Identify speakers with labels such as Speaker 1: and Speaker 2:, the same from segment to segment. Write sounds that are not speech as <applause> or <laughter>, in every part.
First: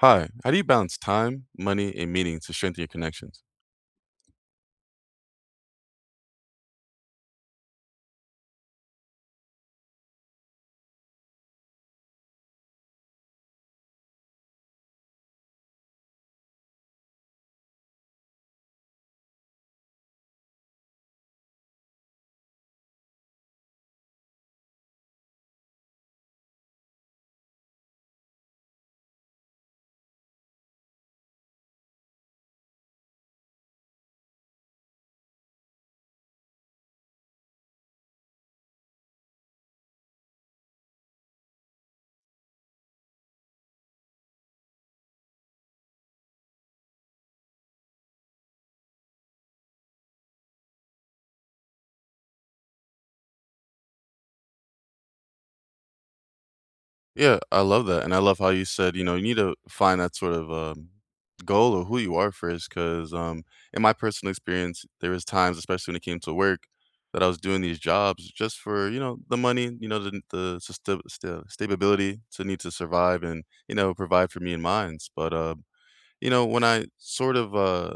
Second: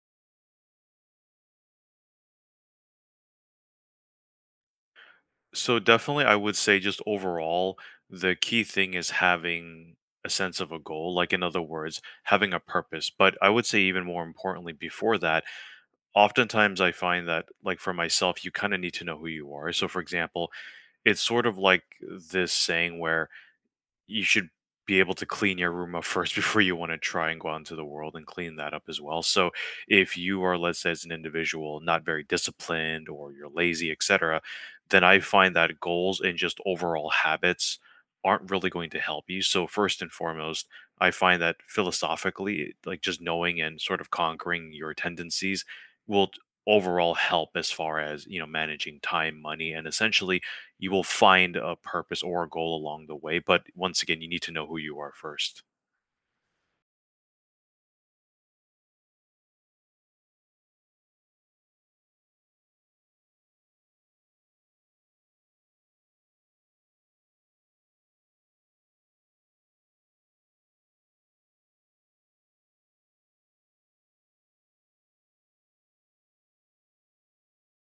Speaker 1: Hi, how do you balance time, money, and meaning to strengthen your connections?
Speaker 2: So definitely, I would say just overall, the key thing is having a sense of a goal. Like in other words, having a purpose. But I would say even more importantly, before that, oftentimes I find that like for myself, you kind of need to know who you are. So for example, it's sort of like this saying where you should be able to clean your room up first <laughs> before you want to try and go out into the world and clean that up as well. So if you are, let's say, as an individual, not very disciplined or you're lazy, etc., then I find that goals and just overall habits aren't really going to help you. So first and foremost, I find that philosophically, like just knowing and sort of conquering your tendencies will t- overall help as far as you know managing time money and essentially you will find a purpose or a goal along the way. But once again, you need to know who you are first.
Speaker 1: Yeah, I love that. And I love how you said, you know, you need to find that sort of goal or who you are first. Because in my personal experience, there was times, especially when it came to work, that I was doing these jobs just for, you know, the money, you know, the stability to need to survive and, you know, provide for me and mine. But, you know, when I sort of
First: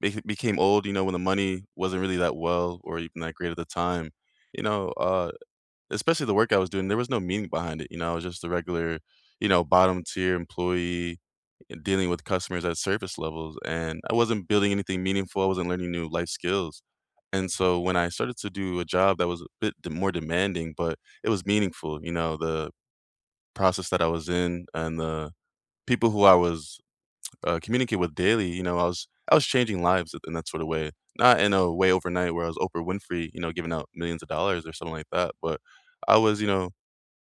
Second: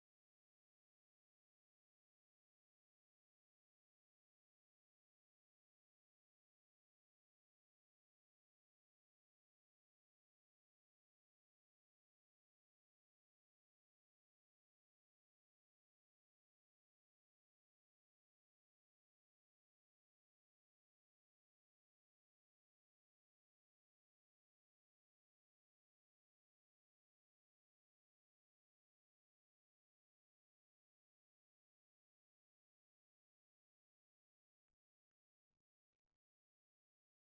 Speaker 1: became old, you know, when the money wasn't really that well or even that great at the time, you know, especially the work I was doing, there was no meaning behind it. You know, I was just a regular, you know, bottom tier employee and dealing with customers at surface levels, and I wasn't building anything meaningful, I wasn't learning new life skills, and so when I started to do a job that was a bit d more demanding, but it was meaningful, you know, the process that I was in and the people who I was, communicating with daily, you know, I was changing lives in that sort of way, not in a way overnight where I was Oprah Winfrey, you know, giving out millions of dollars or something like that, but I was, you know,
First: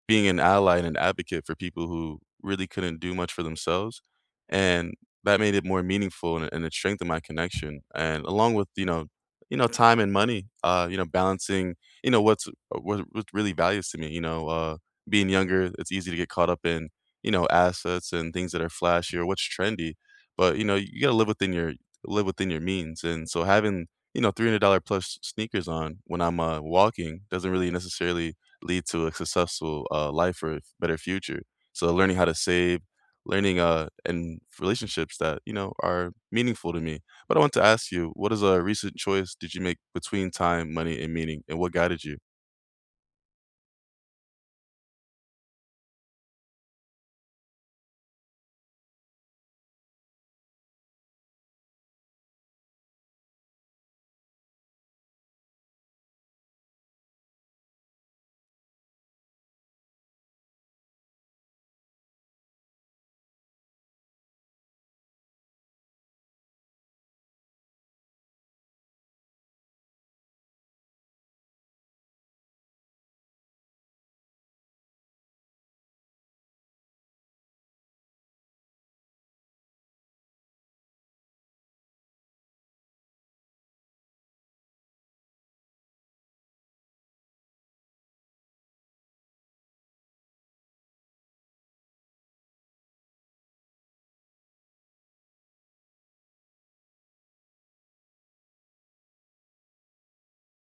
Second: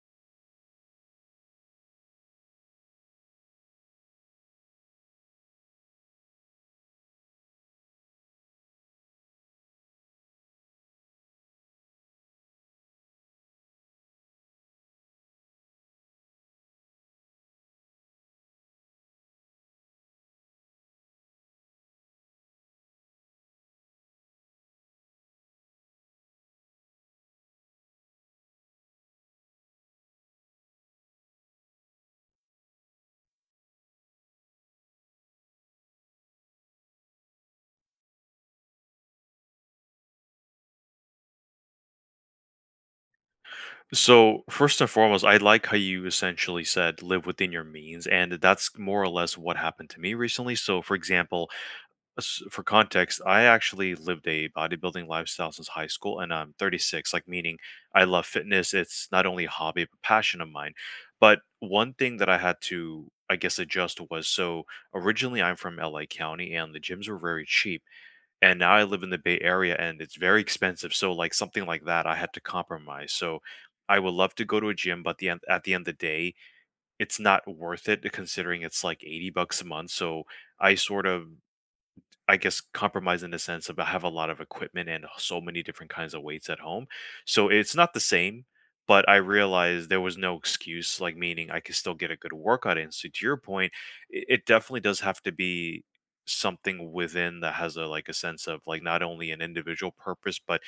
Speaker 1: being an ally and an advocate for people who really couldn't do much for themselves, and that made it more meaningful, and it strengthened my connection, and along with, you know, you know, time and money, you know, balancing, you know, what really values to me, you know, being younger, it's easy to get caught up in, you know, assets and things that are flashy or what's trendy, but, you know, you gotta live within your means, and so having, you know, $300 plus sneakers on when I'm, walking doesn't really necessarily lead to a successful life or a better future. So learning how to save, learning and relationships that you know are meaningful to me. But I want to ask you, what is a recent choice did you make between time, money, and meaning, and what guided you?
Speaker 2: So, first and foremost, I like how you essentially said live within your means. And that's more or less what happened to me recently. So, for example, for context, I actually lived a bodybuilding lifestyle since high school and I'm 36, like meaning I love fitness. It's not only a hobby, but passion of mine. But one thing that I had to, I guess, adjust was so originally I'm from LA County and the gyms were very cheap. And now I live in the Bay Area and it's very expensive. So like something like that, I had to compromise. So I would love to go to a gym, but at the end of the day, it's not worth it considering it's like 80 bucks a month. So I sort of I guess, compromise in the sense of I have a lot of equipment and so many different kinds of weights at home. So it's not the same, but I realized there was no excuse, like meaning I could still get a good workout in. So to your point, it definitely does have to be something within that has a like a sense of like not only an individual purpose, but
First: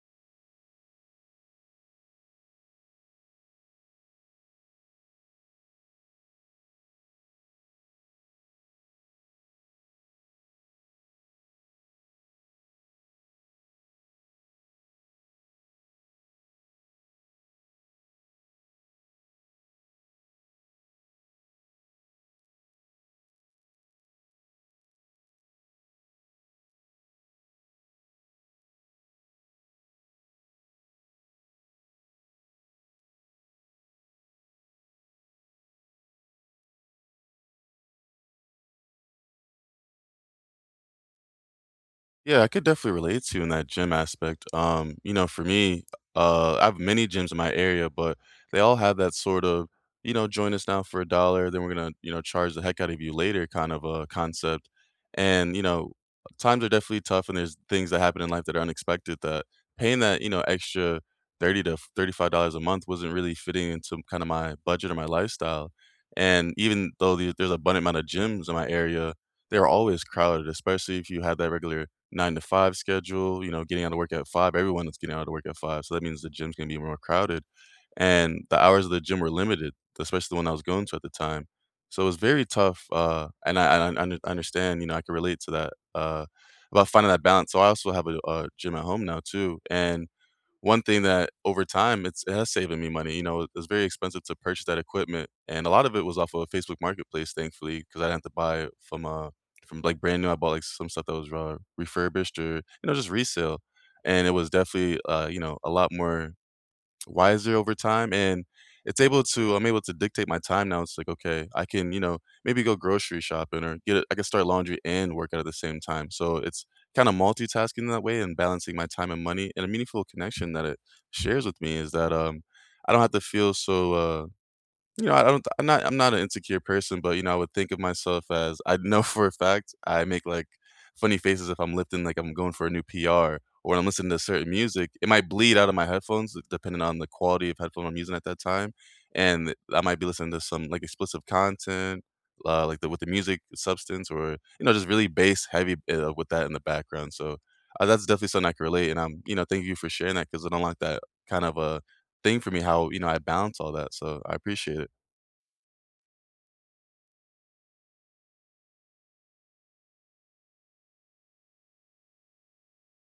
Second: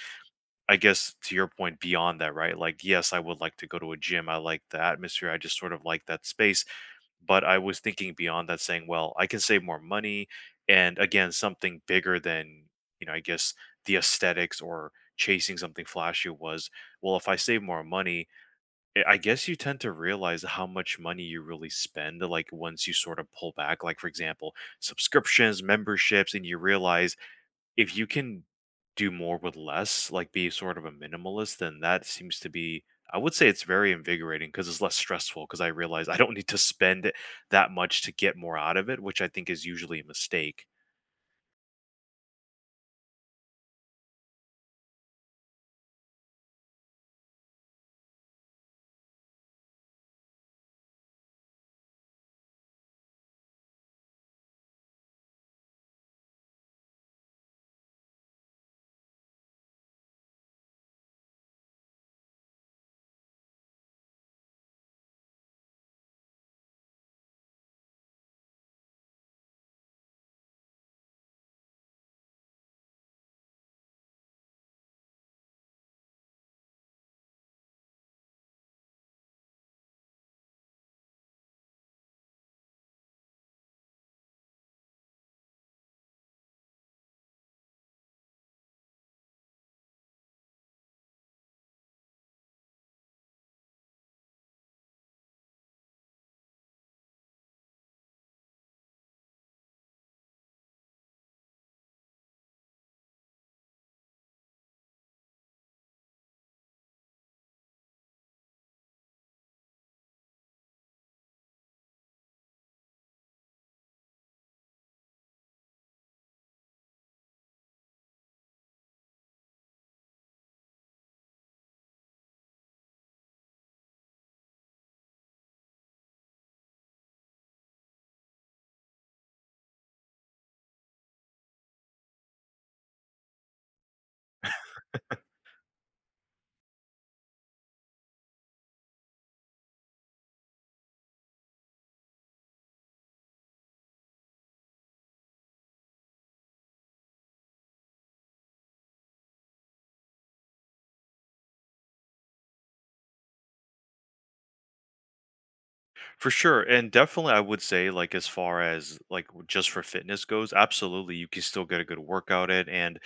Speaker 2: I guess to your point beyond that, right? Like, yes, I would like to go to a gym. I like the atmosphere. I just sort of like that space. But I was thinking beyond that saying, well, I can save more money and again, something bigger than, you know, I guess the aesthetics or chasing something flashy was, well, if I save more money, I guess you tend to realize how much money you really spend like once you sort of pull back, like for example, subscriptions, memberships, and you realize if you can do more with less, like be sort of a minimalist, then that seems to be I would say it's very invigorating because it's less stressful because I realize I don't need to spend that much to get more out of it, which I think is usually a mistake.
Speaker 1: Yeah, I could definitely relate to you in that gym aspect. You know, for me, I have many gyms in my area, but they all have that sort of, you know, join us now for a dollar, then we're gonna, you know, charge the heck out of you later kind of a concept. And, you know, times are definitely tough and there's things that happen in life that are unexpected that paying that, you know, extra 30 to $35 a month wasn't really fitting into kind of my budget or my lifestyle. And even though there's abundant amount of gyms in my area, they're always crowded, especially if you had that regular 9 to 5 schedule, you know, getting out of work at 5. Everyone is getting out of work at 5, so that means the gym's gonna be more crowded, and the hours of the gym were limited, especially the one I was going to at the time. So it was very tough, and I understand, you know, I can relate to that, about finding that balance. So I also have a gym at home now too, and one thing that over time it has saving me money. You know, it was very expensive to purchase that equipment, and a lot of it was off of Facebook Marketplace, thankfully, because I didn't have to buy from like brand new. I bought like some stuff that was refurbished or you know just resale, and it was definitely you know a lot more wiser over time, and it's able to I'm able to dictate my time now. It's like, okay, I can, you know, maybe go grocery shopping or get it I can start laundry and work out at the same time. So it's kind of multitasking that way and balancing my time and money, and a meaningful connection that it shares with me is that I don't have to feel so you know, I'm not an insecure person, but, you know, I would think of myself as I know <laughs> for a fact I make, like, funny faces if I'm lifting, like, I'm going for a new PR, or when I'm listening to certain music, it might bleed out of my headphones depending on the quality of headphone I'm using at that time, and I might be listening to some, like, explicit content, like, the with the music substance or, you know, just really bass heavy, with that in the background, so, that's definitely something I can relate, and I'm you know, thank you for sharing that because I don't like that kind of a thing for me how, you know, I balance all that, so I appreciate it.
Speaker 2: For sure. And definitely I would say like as far as like just for fitness goes, absolutely you can still get a good workout in and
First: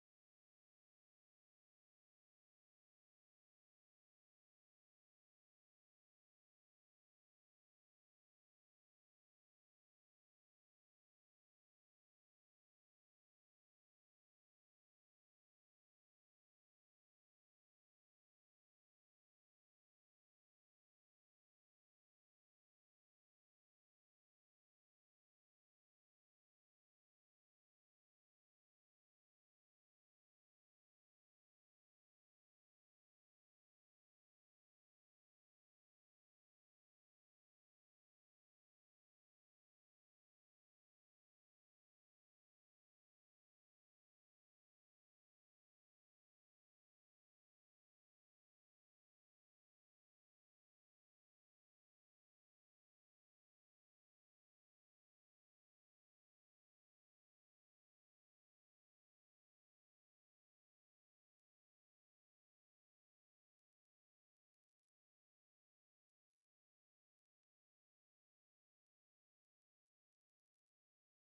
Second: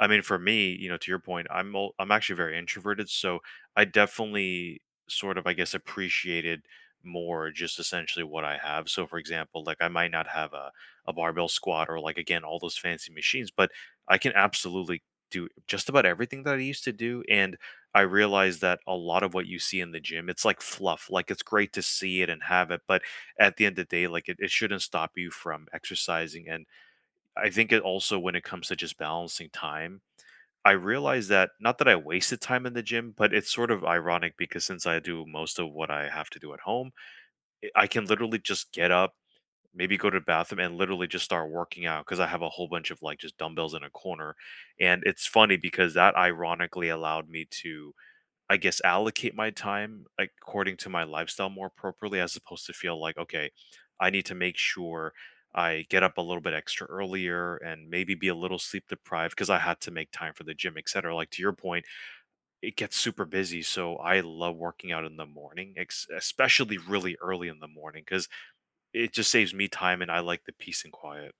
Speaker 2: I mean for me, you know, to your point, I'm actually very introverted, so I definitely sort of I guess appreciated more just essentially what I have. So for example, like I might not have a barbell squat or like again all those fancy machines, but I can absolutely do just about everything that I used to do and I realize that a lot of what you see in the gym, it's like fluff. Like it's great to see it and have it, but at the end of the day, like it shouldn't stop you from exercising. And I think it also when it comes to just balancing time, I realize that not that I wasted time in the gym, but it's sort of ironic because since I do most of what I have to do at home, I can literally just get up, maybe go to the bathroom and literally just start working out because I have a whole bunch of like just dumbbells in a corner. And it's funny because that ironically allowed me to I guess, allocate my time according to my lifestyle more appropriately as opposed to feel like, okay, I need to make sure I get up a little bit extra earlier and maybe be a little sleep deprived because I had to make time for the gym, etc. Like to your point, it gets super busy. So I love working out in the morning, especially really early in the morning because it just saves me time and I like the peace and quiet.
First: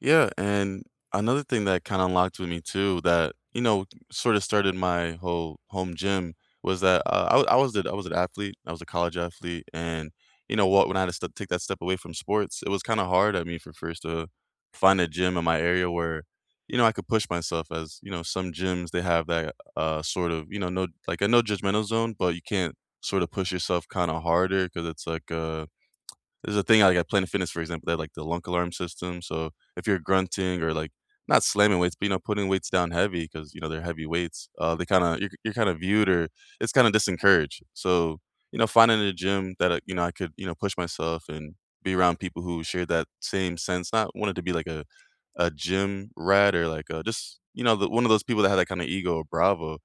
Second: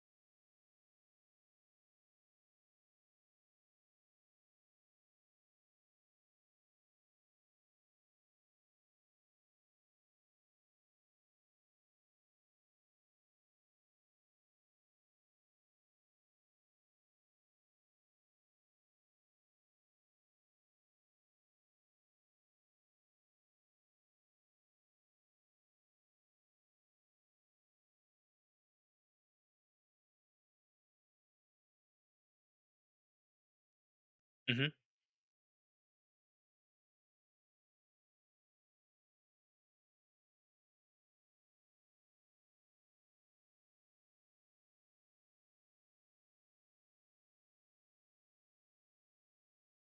Speaker 1: Yeah, and another thing that kind of unlocked with me too, that you know, sort of started my whole home gym was that I was I was an athlete, I was a college athlete, and you know what, when I had to take that step away from sports, it was kind of hard at me for first to find a gym in my area where you know I could push myself. As you know, some gyms they have that sort of you know no like a no judgmental zone, but you can't sort of push yourself kind of harder because it's like there's a thing like at Planet Fitness, for example, they had, like, the lunk alarm system, so if you're grunting or, like, not slamming weights, but, you know, putting weights down heavy, because you know, they're heavy weights,
Speaker 2: Hmm.
Speaker 1: they kinda you're kinda viewed or it's kinda disencouraged. So, you know, finding a gym that, you know, I could, you know, push myself and be around people who share that same sense, not wanted to be like a gym rat or like, just, you know, the one of those people that had that kinda ego or bravo.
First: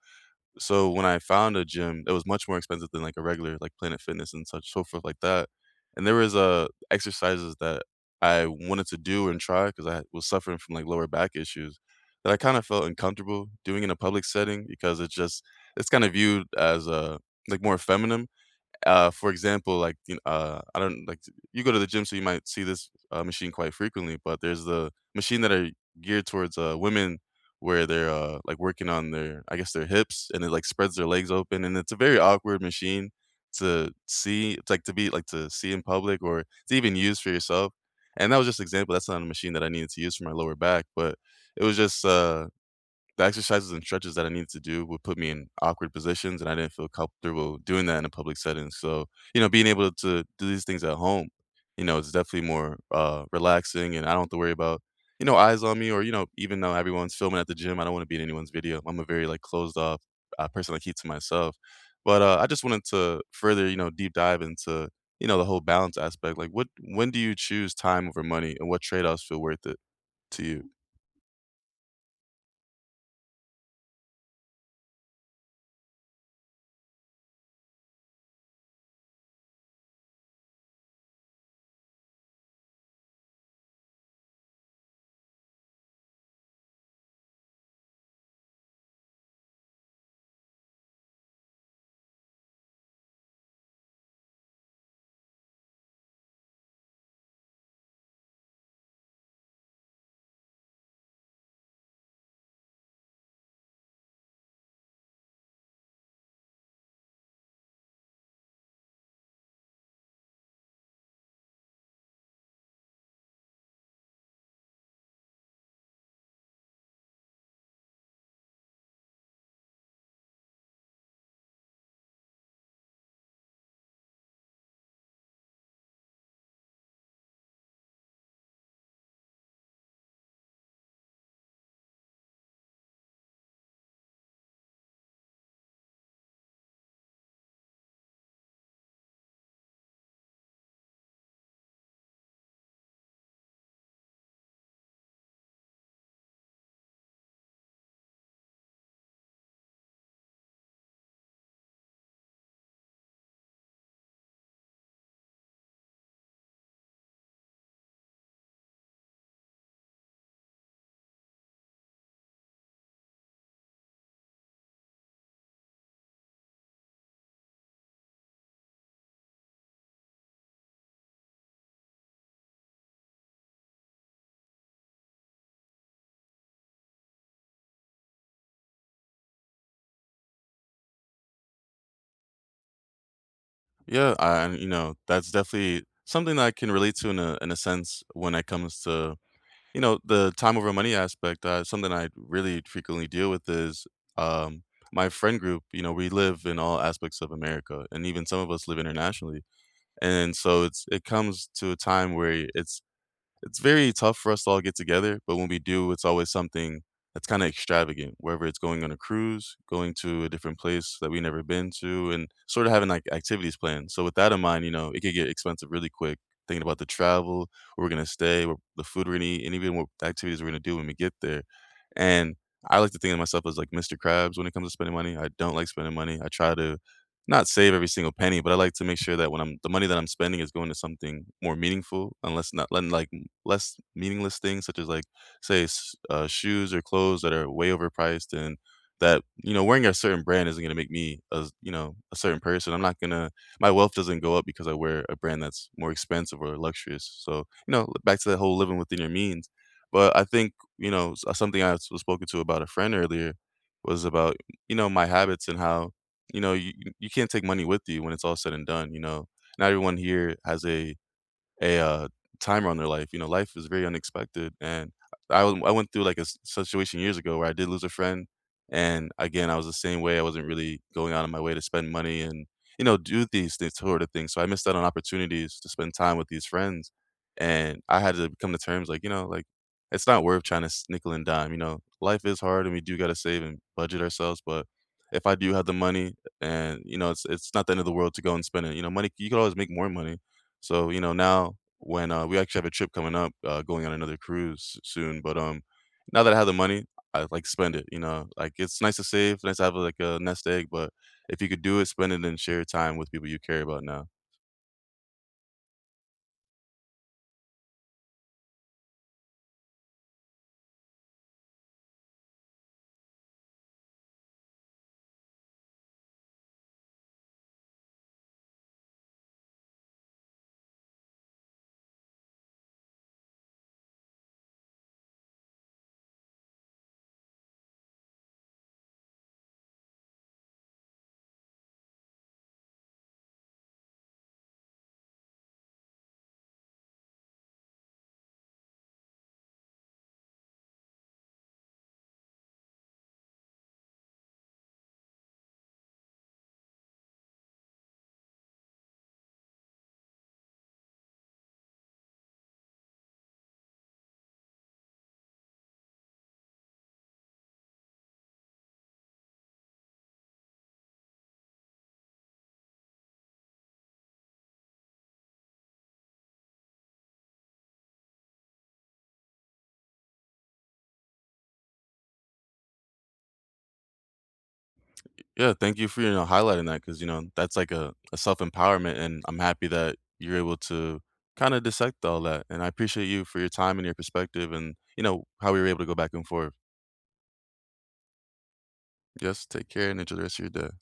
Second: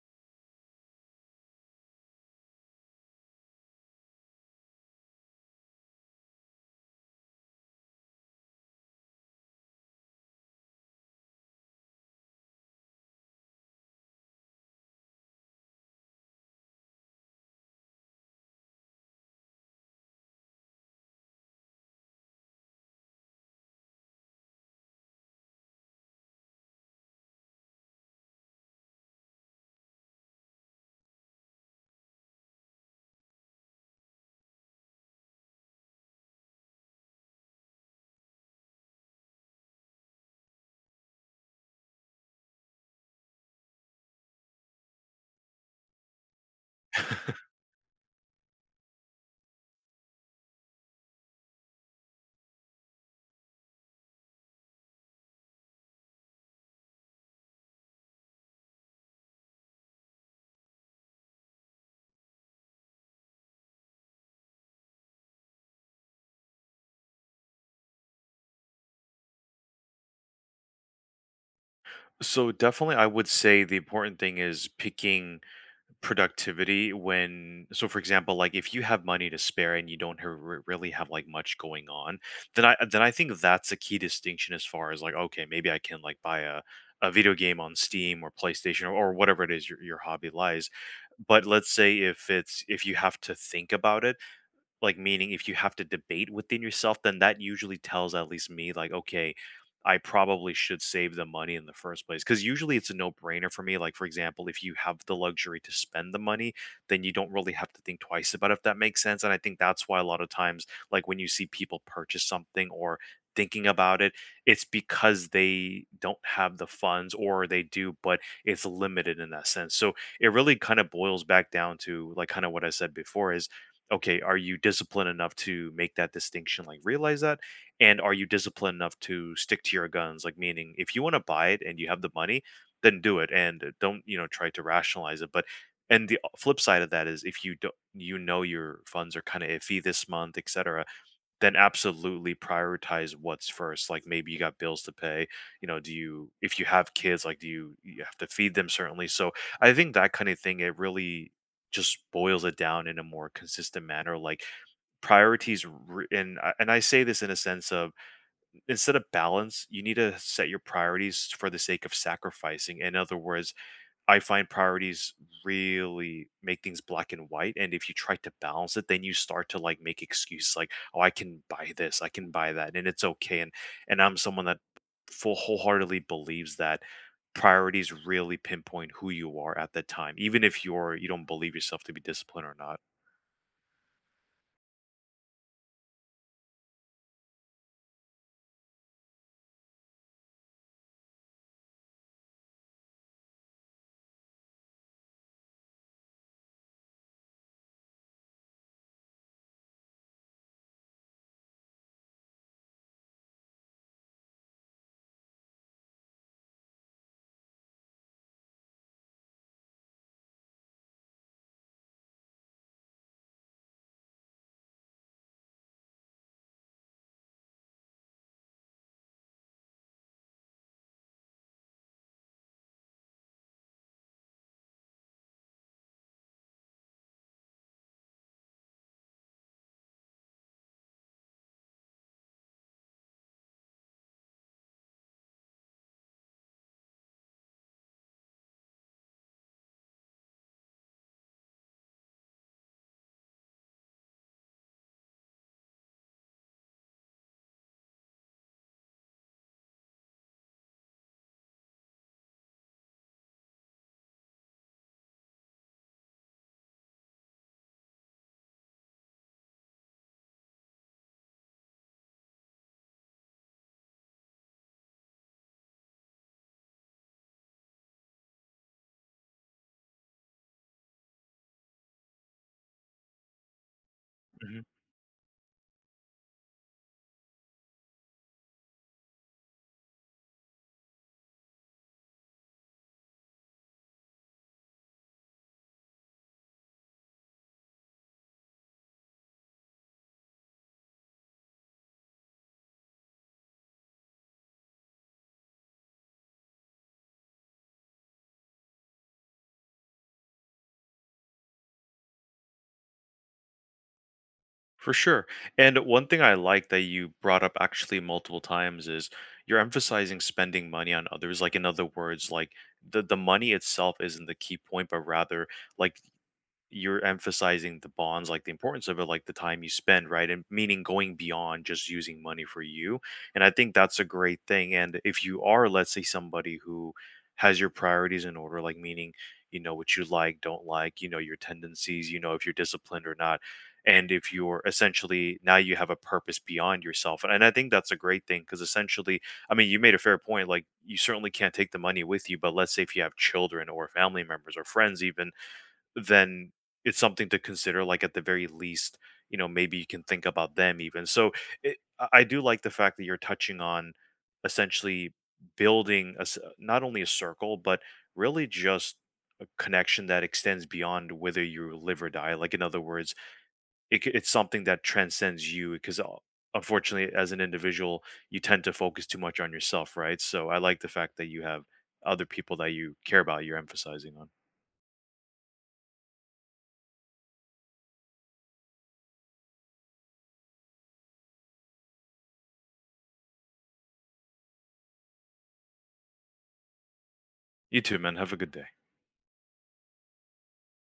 Speaker 1: So when I found a gym, it was much more expensive than, like, a regular, like, Planet Fitness and such, so forth like that, and there was, exercises that I wanted to do and try because I was suffering from, like, lower back issues that I kinda felt uncomfortable doing in a public setting because it's just it's kinda viewed as, like, more feminine. For example, like, you know, I don't like you go to the gym, so you might see this, machine quite frequently, but there's the machine that are geared towards, women where they're, like, working on their I guess, their hips, and it, like, spreads their legs open, and it's a very awkward machine to see it's like, to see in public or to even use for yourself, and that was just an example, that's not a machine that I needed to use for my lower back, but it was just, the exercises and stretches that I needed to do would put me in awkward positions, and I didn't feel comfortable doing that in a public setting. So, you know, being able to do these things at home, you know, it's definitely more relaxing, and I don't have to worry about, you know, eyes on me, or you know, even though everyone's filming at the gym, I don't want to be in anyone's video. I'm a very like closed off person. I keep to myself. But I just wanted to further, you know, deep dive into you know the whole balance aspect. Like, what when do you choose time over money, and what trade offs feel worth it to you?
Speaker 2: So definitely, I would say the important thing is picking productivity when so for example like if you have money to spare and you don't have, really have like much going on then I think that's a key distinction as far as like okay maybe I can like buy a video game on Steam or PlayStation or whatever it is your hobby lies but let's say if it's if you have to think about it like, meaning if you have to debate within yourself, then that usually tells at least me, like, okay, I probably should save the money in the first place. Because usually it's a no brainer for me. Like, for example, if you have the luxury to spend the money, then you don't really have to think twice about it, if that makes sense. And I think that's why a lot of times, like, when you see people purchase something or thinking about it, it's because they don't have the funds or they do, but it's limited in that sense. So it really kind of boils back down to, like, kind of what I said before is okay, are you disciplined enough to make that distinction, like realize that? And are you disciplined enough to stick to your guns? Like, meaning if you want to buy it and you have the money, then do it and don't, you know, try to rationalize it. But, and the flip side of that is if you don't, you know, your funds are kind of iffy this month, etc., then absolutely prioritize what's first. Like maybe you got bills to pay. You know, do you if you have kids, like do you have to feed them certainly. So I think that kind of thing it really just boils it down in a more consistent manner. Like priorities, and I say this in a sense of instead of balance, you need to set your priorities for the sake of sacrificing. In other words, I find priorities really make things black and white, and if you try to balance it, then you start to, like, make excuses like, "Oh, I can buy this, I can buy that, and it's okay," and I'm someone that full wholeheartedly believes that priorities really pinpoint who you are at the time, even if you don't believe yourself to be disciplined or not.
Speaker 1: You know, that's definitely something that I can relate to in a sense when it comes to, you know, the time over money aspect. Something I really frequently deal with is um my friend group, you know, we live in all aspects of America and even some of us live internationally. And so it comes to a time where it's very tough for us to all get together, but when we do, it's always something that's kind of extravagant, whether it's going on a cruise, going to a different place that we never been to, and sort of having like activities planned. So with that in mind, you know, it could get expensive really quick. Thinking about the travel, where we're gonna stay, the food we're gonna eat, and even what activities we're gonna do when we get there. And I like to think of myself as like Mr. Krabs when it comes to spending money. I don't like spending money. I try to not save every single penny, but I like to make sure that when I'm the money that I'm spending is going to something more meaningful, unless not letting like less meaningless things such as like shoes or clothes that are way overpriced, and that you know wearing a certain brand isn't going to make me a you know a certain person. I'm not going to, my wealth doesn't go up because I wear a brand that's more expensive or luxurious, so you know back to that whole living within your means. But I think, you know, something I was spoken to about a friend earlier was about you know my habits, and how you know you can't take money with you when it's all said and done, you know not everyone here has a a, uh, timer on their life, you know, life is very unexpected, and I went through, like, a s situation years ago where I did lose a friend, and, again, I was the same way, I wasn't really going out of my way to spend money and, you know, do these things sort of things, so I missed out on opportunities to spend time with these friends, and I had to come to terms, like, you know, like, it's not worth trying to s nickel and dime, you know? Life is hard, and we do gotta save and budget ourselves, but if I do have the money and, you know, it's not the end of the world to go and spend it, you know? Money, you could always make more money. So, you know, now when, we actually have a trip coming up, going on another cruise s soon, but, now that I have the money, I'd like to spend it, you know? Like, it's nice to save, nice to have, like, a nest egg, but if you could do it, spend it and share your time with people you care about now.
Speaker 2: For sure. And one thing I like that you brought up actually multiple times is you're emphasizing spending money on others. Like in other words, like the money itself isn't the key point, but rather like you're emphasizing the bonds, like the importance of it, like the time you spend, right? And meaning going beyond just using money for you. And I think that's a great thing. And if you are, let's say, somebody who has your priorities in order, like meaning, you know, what you like, don't like, you know, your tendencies, you know, if you're disciplined or not. And if you're essentially now you have a purpose beyond yourself. And I think that's a great thing because essentially, I mean, you made a fair point. Like, you certainly can't take the money with you, but let's say if you have children or family members or friends, even then it's something to consider like at the very least you know maybe you can think about them even so it, I do like the fact that you're touching on essentially building not only a circle but really just a connection that extends beyond whether you live or die like in other words it's something that transcends you because unfortunately as an individual you tend to focus too much on yourself right so I like the fact that you have other people that you care about you're emphasizing on.
Speaker 1: Yeah, thank you for, you know, highlighting that because you know, that's like a self-empowerment, and I'm happy that you're able to kinda dissect all that, and I appreciate you for your time and your perspective, and, you know, how we were able to go back and forth.
Speaker 2: You too man, have a good day.
Speaker 1: Yes, take care and enjoy the rest of your day.